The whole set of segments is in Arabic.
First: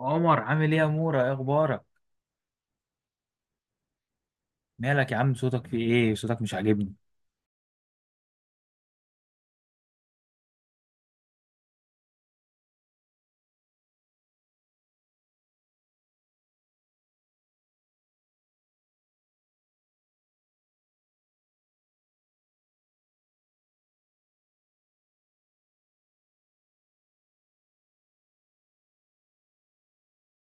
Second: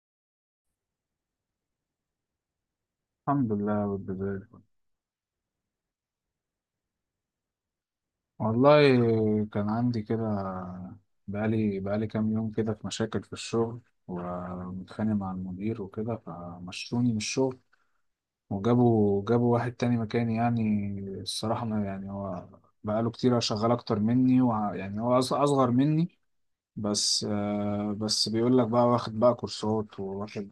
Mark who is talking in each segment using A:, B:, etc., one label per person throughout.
A: عمر، عامل ايه يا مورا؟ ايه اخبارك؟
B: الحمد لله بالبداية.
A: مالك يا عم؟ صوتك في ايه؟ صوتك مش عاجبني.
B: والله، كان عندي كده، بقالي كام يوم كده في مشاكل في الشغل، ومتخانق مع المدير وكده، فمشوني من الشغل، وجابوا واحد تاني مكاني يعني. الصراحة، ما يعني، هو بقاله كتير شغال أكتر مني، يعني هو أصغر مني. بس بس بيقول لك بقى واخد بقى كورسات، وواخد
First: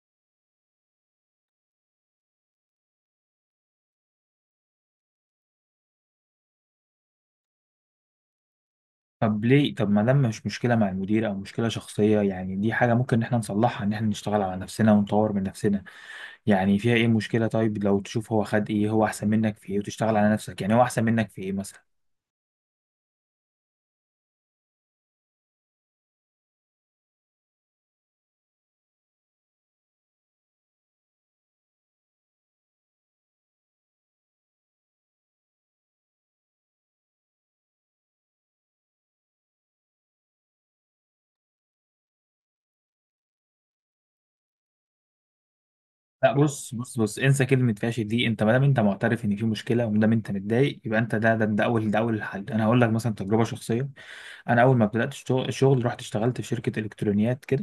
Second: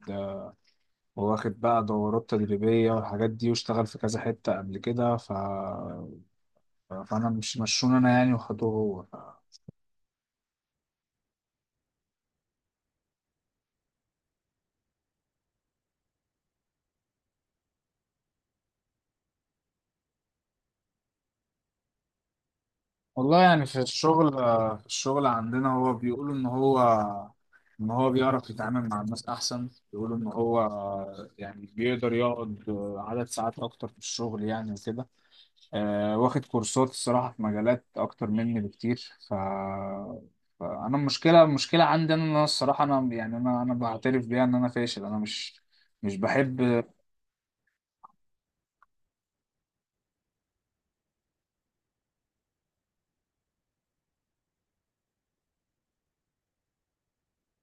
B: واخد بقى دورات تدريبية والحاجات دي، واشتغل في كذا حتة قبل كده. فانا مش مشون انا يعني، وخدوه هو.
A: طب ليه؟ طب، ما دام مش مشكله مع المدير او مشكله شخصيه، يعني دي حاجه ممكن ان احنا نصلحها، ان احنا نشتغل على نفسنا ونطور من نفسنا. يعني فيها ايه مشكله؟ طيب لو تشوف هو خد ايه، هو احسن منك في ايه، وتشتغل على نفسك. يعني هو احسن منك في ايه مثلا؟
B: والله يعني في الشغل، في الشغل عندنا، هو بيقولوا ان هو بيعرف يتعامل مع الناس احسن. بيقولوا ان هو، يعني بيقدر يقعد، عدد ساعات اكتر في الشغل يعني وكده. واخد كورسات، الصراحة، في مجالات اكتر مني بكتير. فانا المشكلة عندي انا، إن أنا الصراحة انا يعني، انا بعترف بيها ان انا فاشل. انا مش
A: لا، بص
B: بحب.
A: بص بص، انسى كلمه فاشل دي. انت ما دام انت معترف ان في مشكله وما دام انت متضايق، يبقى انت ده اول الحل. انا هقول لك مثلا تجربه شخصيه. انا اول ما بدات الشغل رحت اشتغلت في شركه الكترونيات كده.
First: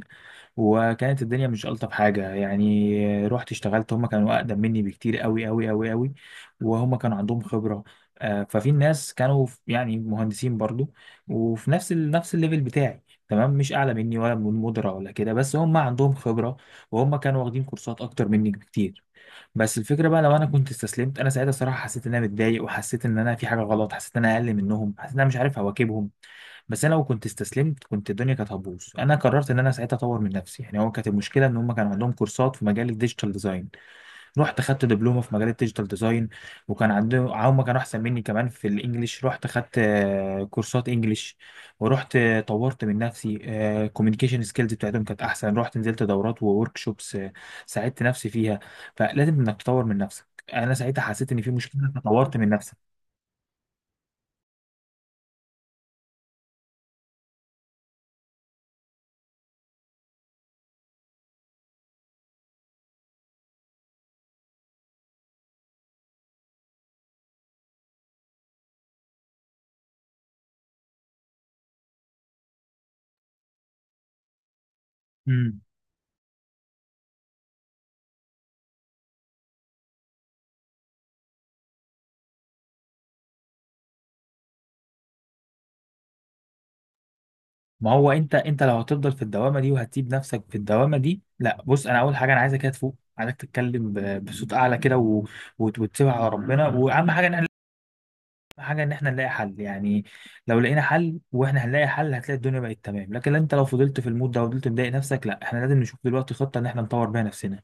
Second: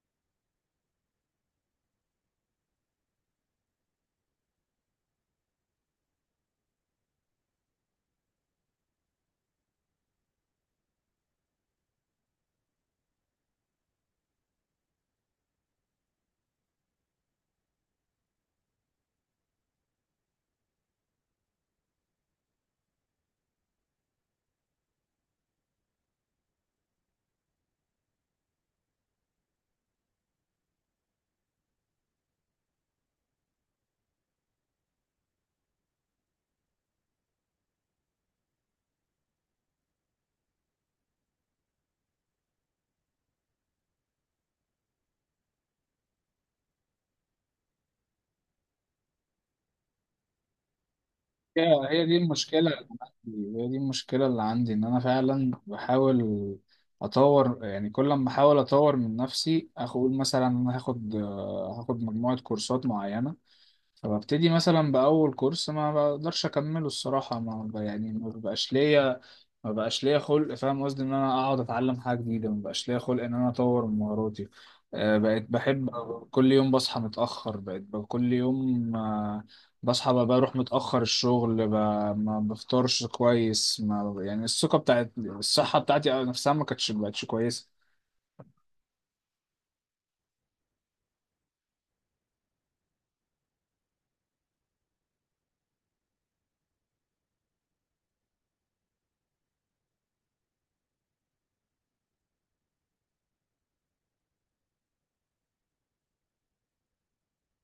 A: وكانت الدنيا مش ألطف حاجة، يعني رحت اشتغلت هم كانوا أقدم مني بكتير قوي قوي قوي قوي، وهم كانوا عندهم خبرة. ففي ناس كانوا يعني مهندسين برضو، وفي نفس نفس الليفل بتاعي، تمام، مش أعلى مني ولا من مدرة ولا كده، بس هم عندهم خبرة، وهم كانوا واخدين كورسات أكتر مني بكتير. بس الفكره بقى، لو انا كنت استسلمت، انا ساعتها صراحه حسيت ان انا متضايق، وحسيت ان انا في حاجه غلط، حسيت ان انا اقل منهم، حسيت ان انا مش عارف اواكبهم. بس انا لو كنت استسلمت كنت الدنيا كانت هتبوظ. انا قررت ان انا ساعتها اطور من نفسي. يعني هو كانت المشكله ان هم كان عندهم كورسات في مجال الديجيتال ديزاين. رحت خدت دبلومه في مجال الديجيتال ديزاين. وكان عندهم هم كانوا احسن مني كمان في الانجليش. رحت خدت كورسات انجليش، ورحت طورت من نفسي. كوميونيكيشن سكيلز بتاعتهم كانت احسن. رحت نزلت دورات وورك شوبس، ساعدت نفسي فيها. فلازم انك تطور من نفسك. انا ساعتها حسيت ان في
B: هي
A: مشكله
B: هي دي
A: فطورت من
B: المشكلة.
A: نفسك.
B: هي دي المشكلة اللي عندي، إن أنا فعلا بحاول أطور. يعني كل ما أحاول أطور من نفسي أقول مثلا أنا هاخد مجموعة كورسات معينة، فببتدي مثلا بأول كورس ما بقدرش أكمله. الصراحة ما ب- يعني ما بقاش ليا خلق. فاهم قصدي، ان انا اقعد اتعلم حاجه جديده ما بقاش ليا خلق ان انا اطور من مهاراتي. بقيت
A: مم.
B: بحب كل يوم بصحى متاخر. كل يوم، بصحى، بروح متاخر الشغل، ما بفطرش كويس. ما يعني الثقه بتاعت الصحه بتاعتي نفسها ما كانتش بقتش كويسه.
A: ما هو انت، لو هتفضل في الدوامه دي وهتسيب نفسك في الدوامه دي، لا، بص. انا اول حاجه انا عايزك كده تفوق. عايزك تتكلم بصوت اعلى كده وتسيبها على ربنا. واهم حاجه ان إن إحنا نلاقي حل، يعني. لو لقينا حل، وإحنا هنلاقي حل، هتلاقي الدنيا بقت تمام. لكن أنت لو فضلت في المود ده وفضلت مضايق نفسك، لا، إحنا لازم نشوف دلوقتي خطة إن إحنا نطور بيها نفسنا.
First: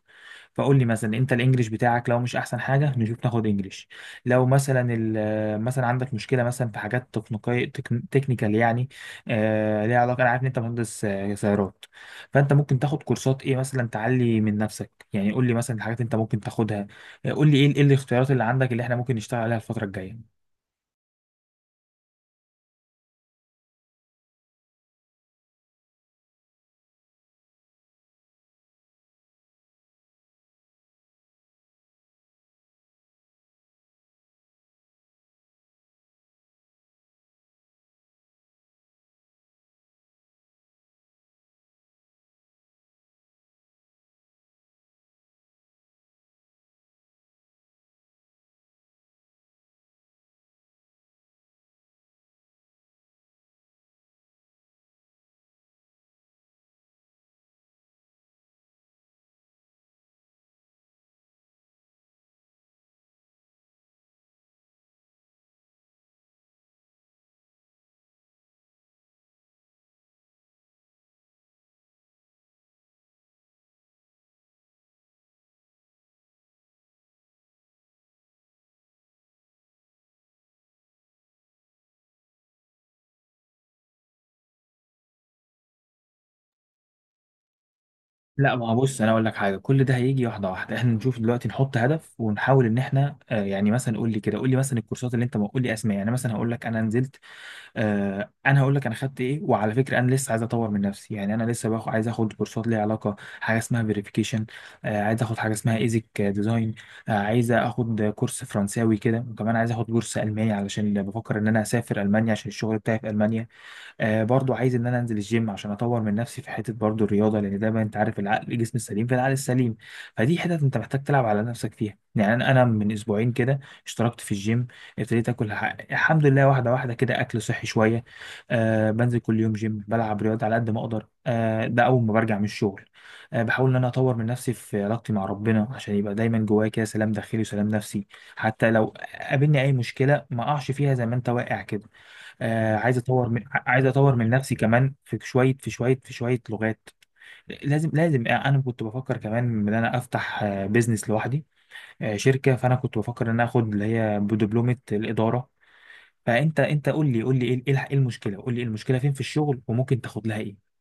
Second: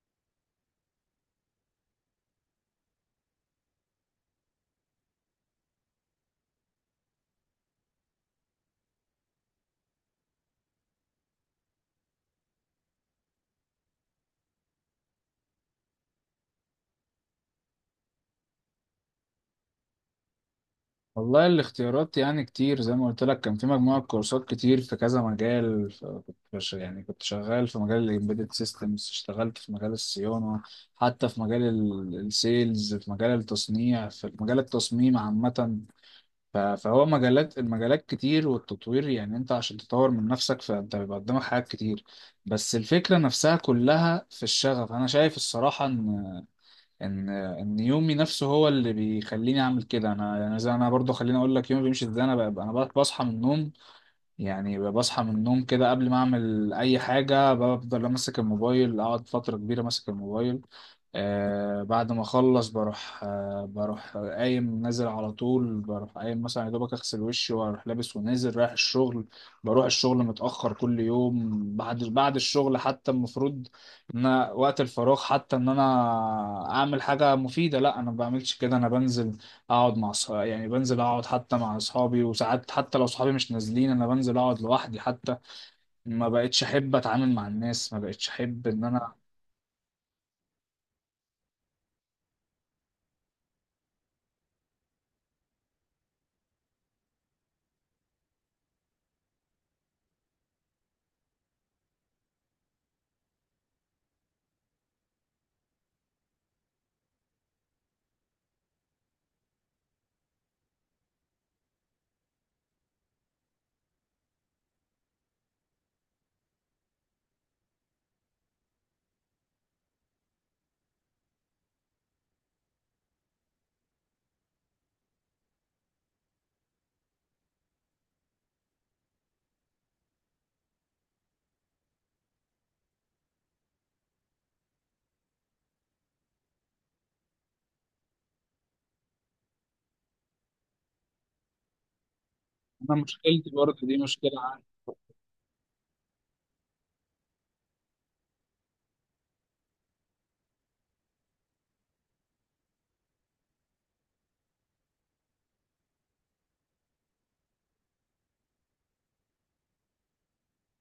A: فقول لي مثلا، أنت الإنجليش بتاعك لو مش أحسن حاجة، نشوف ناخد إنجليش. لو مثلا مثلا عندك مشكلة مثلا في حاجات تكنيكية، تكنيكال يعني، ليها علاقة. أنا عارف إن أنت مهندس سيارات، فأنت ممكن تاخد كورسات إيه مثلا تعلي من نفسك. يعني قول لي مثلا الحاجات أنت ممكن تاخدها. قول لي إيه الاختيارات اللي عندك، اللي إحنا ممكن نشتغل عليها الفترة الجاية.
B: والله، الاختيارات يعني كتير. زي ما قلت لك، كان في مجموعة كورسات كتير في كذا مجال. كنت يعني كنت شغال في مجال ال Embedded Systems، اشتغلت في مجال الصيانة، حتى في مجال السيلز، في مجال التصنيع، في مجال التصميم عامة. فهو مجالات، كتير، والتطوير يعني انت عشان تطور من نفسك فانت بيبقى قدامك حاجات كتير. بس الفكرة نفسها كلها في الشغف. انا شايف الصراحة ان يومي نفسه هو اللي بيخليني اعمل كده. انا يعني، زي انا برضو خليني اقول لك يومي بيمشي ازاي. انا بصحى من النوم. يعني بصحى من النوم كده قبل ما اعمل اي حاجه، بفضل ماسك الموبايل، اقعد فتره كبيره ماسك الموبايل. بعد ما اخلص بروح، قايم نازل على طول. بروح قايم مثلا يا دوبك اغسل وشي واروح لابس ونازل رايح الشغل. بروح الشغل متاخر كل يوم. بعد الشغل، حتى المفروض ان أنا وقت الفراغ حتى ان انا اعمل حاجه مفيده، لا، انا ما بعملش كده، انا بنزل اقعد مع صحابي. يعني بنزل اقعد حتى مع اصحابي، وساعات حتى لو صحابي مش نازلين انا بنزل اقعد لوحدي حتى. ما بقتش احب اتعامل مع الناس. ما بقتش
A: لا،
B: احب
A: ما هو
B: ان
A: بص، انا
B: انا.
A: اقول لك حاجه، كل ده هيجي واحده واحده. احنا نشوف دلوقتي نحط هدف ونحاول ان احنا، يعني مثلا، قول لي مثلا الكورسات اللي انت، ما قول لي اسماء. يعني مثلا هقول لك انا نزلت آه، انا هقول لك انا خدت ايه. وعلى فكره انا لسه عايز اطور من نفسي. يعني انا لسه عايز اخد كورسات ليها علاقه، حاجه اسمها فيريفيكيشن. عايز اخد حاجه اسمها ايزك ديزاين. عايز اخد كورس فرنساوي كده، وكمان عايز اخد كورس الماني علشان بفكر ان انا اسافر المانيا، عشان الشغل بتاعي في المانيا. برضو عايز ان انا انزل الجيم عشان اطور من نفسي في حته برضو الرياضه، لان دايما انت عارف، العقل، الجسم السليم في العقل السليم. فدي حتت انت محتاج تلعب على نفسك فيها. يعني انا، من اسبوعين كده اشتركت في الجيم. ابتديت اكل الحمد لله واحده واحده كده اكل صحي شويه. بنزل كل يوم جيم، بلعب رياضه على قد ما اقدر. ده اول ما برجع من الشغل. بحاول ان انا اطور من نفسي في علاقتي مع ربنا، عشان يبقى دايما جوايا كده سلام داخلي وسلام نفسي. حتى لو قابلني اي مشكله، ما اقعش فيها زي ما انت واقع كده. عايز
B: انا
A: اطور
B: مشكلتي
A: عايز
B: برضه دي
A: اطور من
B: مشكلة
A: نفسي
B: عندي.
A: كمان في شويه لغات. لازم، انا كنت بفكر كمان ان انا افتح بيزنس لوحدي، شركه. فانا كنت بفكر ان انا اخد اللي هي بدبلومه الاداره. فانت انت قول لي قول لي ايه إيه الح- إيه المشكله قول لي إيه المشكله فين في الشغل، وممكن تاخد لها ايه.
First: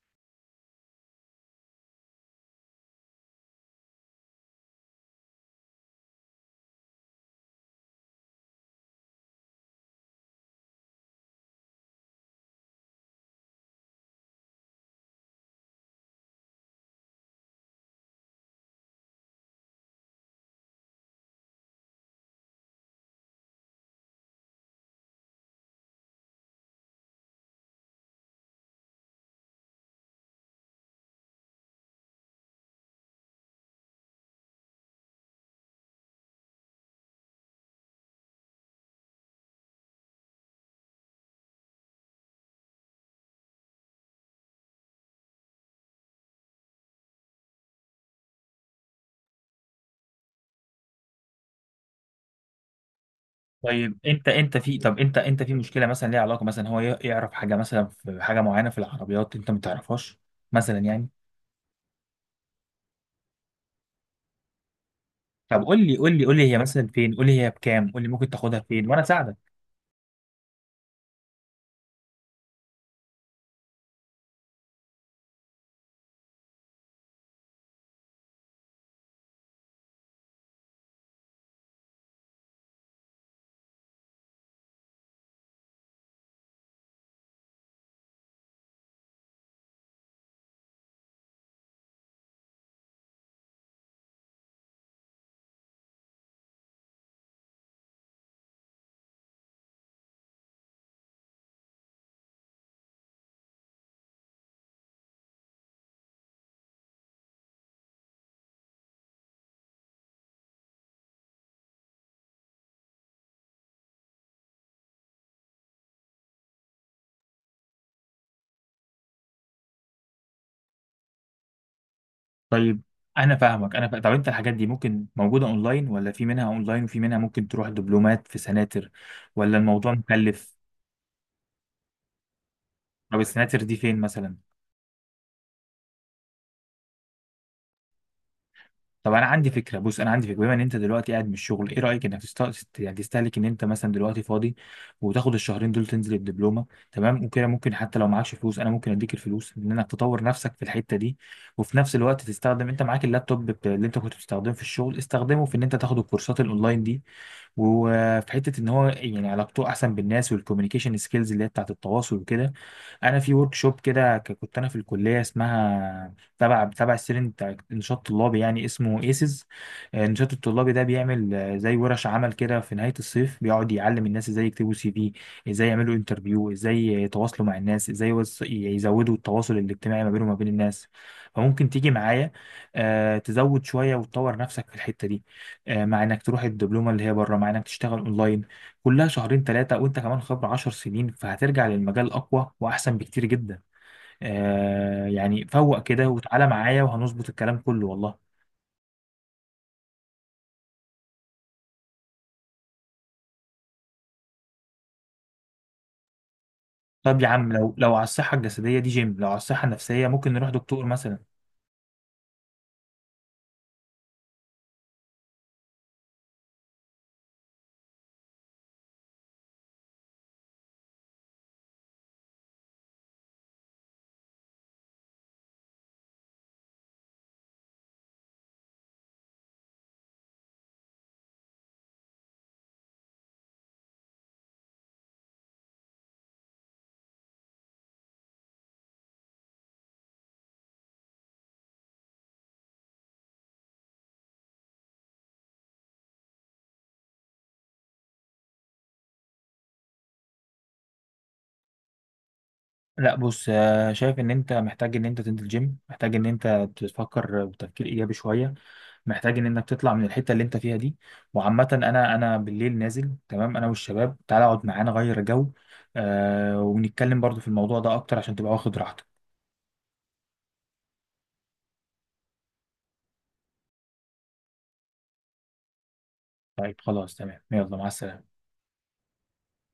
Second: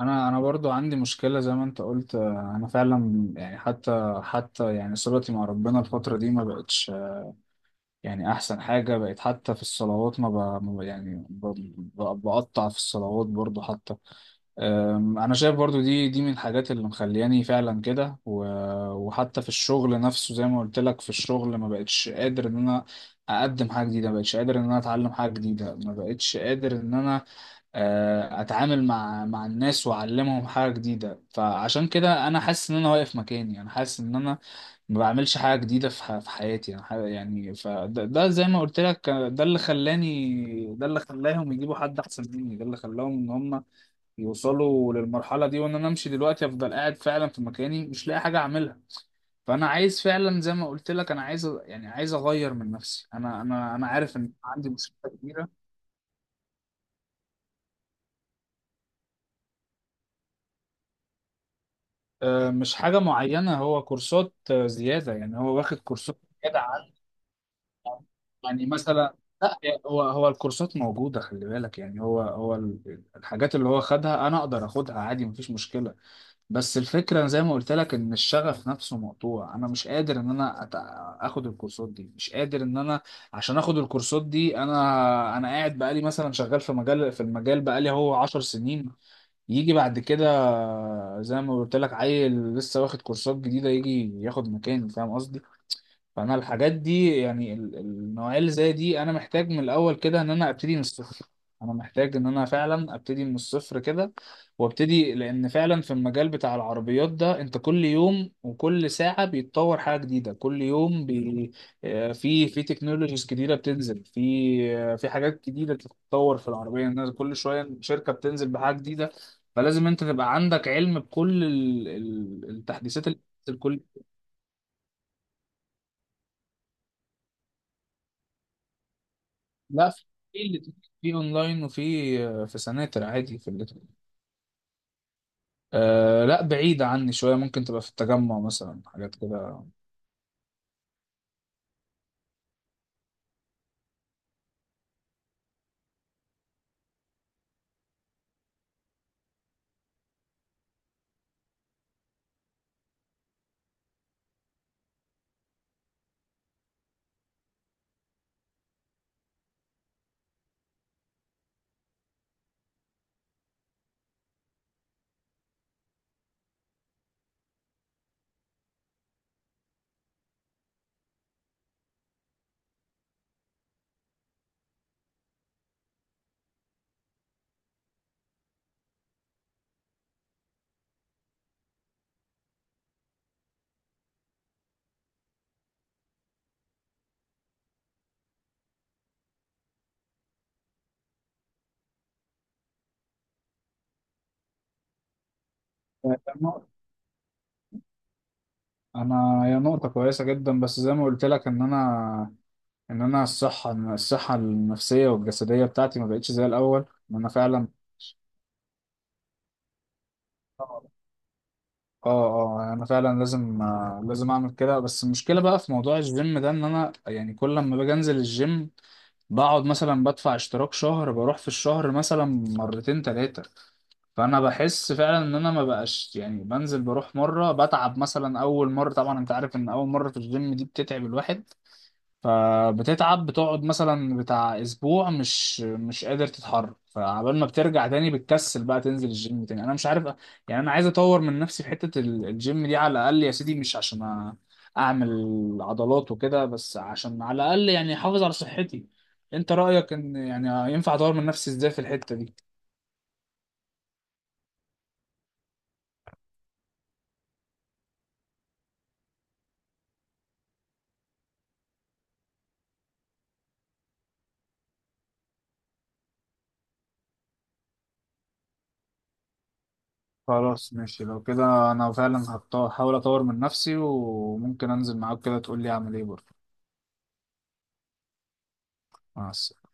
B: انا برضه عندي مشكلة زي ما انت قلت. انا فعلا يعني، حتى يعني صلتي مع ربنا الفترة دي ما بقتش يعني احسن حاجة. بقت حتى في الصلوات، ما, ب... ما ب... يعني ب... ب... بقطع في الصلوات برضو حتى. انا شايف برضو دي من الحاجات اللي مخلياني فعلا كده. وحتى في الشغل نفسه، زي ما قلت لك، في الشغل ما بقتش قادر ان انا اقدم حاجه جديده. ما بقتش قادر ان انا اتعلم حاجه جديده. ما بقتش قادر ان انا، اتعامل مع الناس واعلمهم حاجه جديده. فعشان كده انا حاسس ان انا واقف مكاني. انا حاسس ان انا ما بعملش حاجة جديدة في في حياتي. يعني يعني فده زي ما قلت لك. ده اللي خلاني، ده اللي خلاهم يجيبوا حد أحسن مني. ده اللي خلاهم إن هم يوصلوا للمرحلة دي، وإن أنا أمشي دلوقتي. أفضل قاعد فعلا في مكاني مش لاقي حاجة أعملها. فأنا عايز فعلا، زي ما قلت لك، أنا عايز يعني عايز أغير من نفسي. أنا
A: طيب
B: عارف
A: انت،
B: إن
A: انت
B: عندي
A: في طب
B: مشكلة
A: انت انت
B: كبيرة.
A: في مشكله مثلا ليها علاقه، مثلا هو يعرف حاجه مثلا، في حاجه معينه في العربيات انت ما تعرفهاش مثلا، يعني.
B: مش حاجة معينة. هو كورسات زيادة. يعني هو
A: طب
B: واخد كورسات
A: قول لي هي
B: زيادة.
A: مثلا فين، قول لي هي بكام، قول لي ممكن تاخدها
B: يعني
A: فين وانا
B: مثلا،
A: اساعدك.
B: لا، هو الكورسات موجودة. خلي بالك، يعني هو الحاجات اللي هو خدها أنا أقدر أخدها عادي، مفيش مشكلة. بس الفكرة زي ما قلت لك، إن الشغف نفسه مقطوع. أنا مش قادر إن أنا آخد الكورسات دي. مش قادر إن أنا، عشان آخد الكورسات دي، أنا قاعد بقالي مثلا شغال في مجال، في المجال، بقالي هو 10 سنين. يجي بعد كده، زي ما قلت لك، عيل لسه واخد كورسات جديدة يجي ياخد مكاني. فاهم قصدي؟ فانا الحاجات دي، يعني النوعيه اللي زي دي، انا محتاج من الاول كده ان انا ابتدي من الصفر. انا محتاج ان انا فعلا ابتدي من الصفر كده، وابتدي، لان فعلا في المجال بتاع العربيات ده، انت كل يوم وكل ساعه بيتطور حاجه جديده كل يوم في تكنولوجيز جديده بتنزل. في في حاجات جديده بتتطور في العربيه، الناس كل شويه شركه بتنزل بحاجه جديده. فلازم انت تبقى عندك علم بكل
A: طيب
B: التحديثات اللي
A: انا
B: بتنزل
A: فاهمك.
B: كل
A: طب انت الحاجات دي ممكن موجوده اونلاين، ولا في منها اونلاين وفي منها ممكن تروح دبلومات في سناتر، ولا
B: لا
A: الموضوع
B: في
A: مكلف؟
B: اللي في اونلاين، وفي في سناتر
A: طب
B: عادي في
A: السناتر
B: اللي
A: دي فين مثلا؟
B: لا بعيدة عني شوية، ممكن تبقى في التجمع مثلا
A: طب
B: حاجات
A: انا عندي
B: كده.
A: فكره، بص، انا عندي فكره. بما ان انت دلوقتي قاعد من الشغل، ايه رايك انك يعني تستهلك ان انت مثلا دلوقتي فاضي، وتاخد الشهرين دول تنزل الدبلومه، تمام. وكده ممكن، حتى لو معكش فلوس، انا ممكن اديك الفلوس ان انك تطور نفسك في الحته دي. وفي نفس الوقت تستخدم، انت معاك اللابتوب اللي انت كنت بتستخدمه في الشغل، استخدمه في ان انت تاخد الكورسات الاونلاين دي. وفي حته ان هو يعني علاقته احسن بالناس، والكوميونيكيشن سكيلز اللي هي بتاعت التواصل وكده، انا في ورك شوب كده كنت انا في الكليه، اسمها تبع السيرين، بتاع نشاط طلابي يعني، اسمه ايسز. النشاط الطلابي ده بيعمل زي ورش عمل كده في نهاية الصيف، بيقعد يعلم الناس ازاي يكتبوا سي في، ازاي يعملوا انترفيو، ازاي يتواصلوا مع الناس، ازاي يزودوا التواصل الاجتماعي ما بينهم وما بين الناس. فممكن تيجي معايا تزود شوية وتطور نفسك في الحتة دي، مع انك تروح الدبلومة اللي هي بره، مع انك تشتغل اونلاين. كلها شهرين ثلاثة، وانت كمان خبرة 10 سنين، فهترجع للمجال اقوى واحسن بكتير جدا. يعني، فوق كده وتعالى معايا وهنظبط الكلام كله والله.
B: انا هي نقطة كويسة جدا. بس زي ما قلت لك ان انا، إن الصحة النفسية والجسدية بتاعتي ما بقتش زي الاول. ان
A: طب يا
B: انا
A: عم،
B: فعلا.
A: لو على الصحة الجسدية دي جيم، لو على الصحة النفسية ممكن نروح
B: اه،
A: دكتور مثلا.
B: اه. يعني انا فعلا لازم، لازم اعمل كده. بس المشكلة بقى في موضوع الجيم ده، ان انا يعني كل لما باجي انزل الجيم، بقعد مثلا بدفع اشتراك شهر، بروح في الشهر مثلا مرتين تلاتة. فانا بحس فعلا ان انا ما بقاش، يعني بنزل بروح مره بتعب. مثلا اول مره طبعا انت عارف ان اول مره في الجيم دي بتتعب الواحد. فبتتعب، بتقعد مثلا بتاع اسبوع مش قادر تتحرك. فعبال ما بترجع تاني بتكسل بقى تنزل الجيم تاني. انا مش عارف، يعني انا عايز اطور من نفسي في حته الجيم دي على الاقل يا سيدي. مش عشان اعمل عضلات وكده، بس عشان على الاقل يعني احافظ على صحتي. انت رايك ان يعني ينفع اطور من نفسي ازاي في الحته دي؟
A: لا، بص، شايف ان انت محتاج ان انت تنزل جيم، محتاج ان انت تفكر بتفكير ايجابي شوية، محتاج ان انك تطلع من الحتة اللي انت فيها دي. وعامة انا، بالليل نازل، تمام، انا والشباب، تعالى اقعد معانا غير جو. ونتكلم برضو في الموضوع ده اكتر عشان تبقى واخد راحتك.
B: خلاص ماشي، لو كده انا فعلا هحاول اطور من نفسي، وممكن انزل معاك كده تقول لي اعمل ايه برضه.
A: طيب خلاص تمام، يلا، مع السلامة.
B: مع السلامة.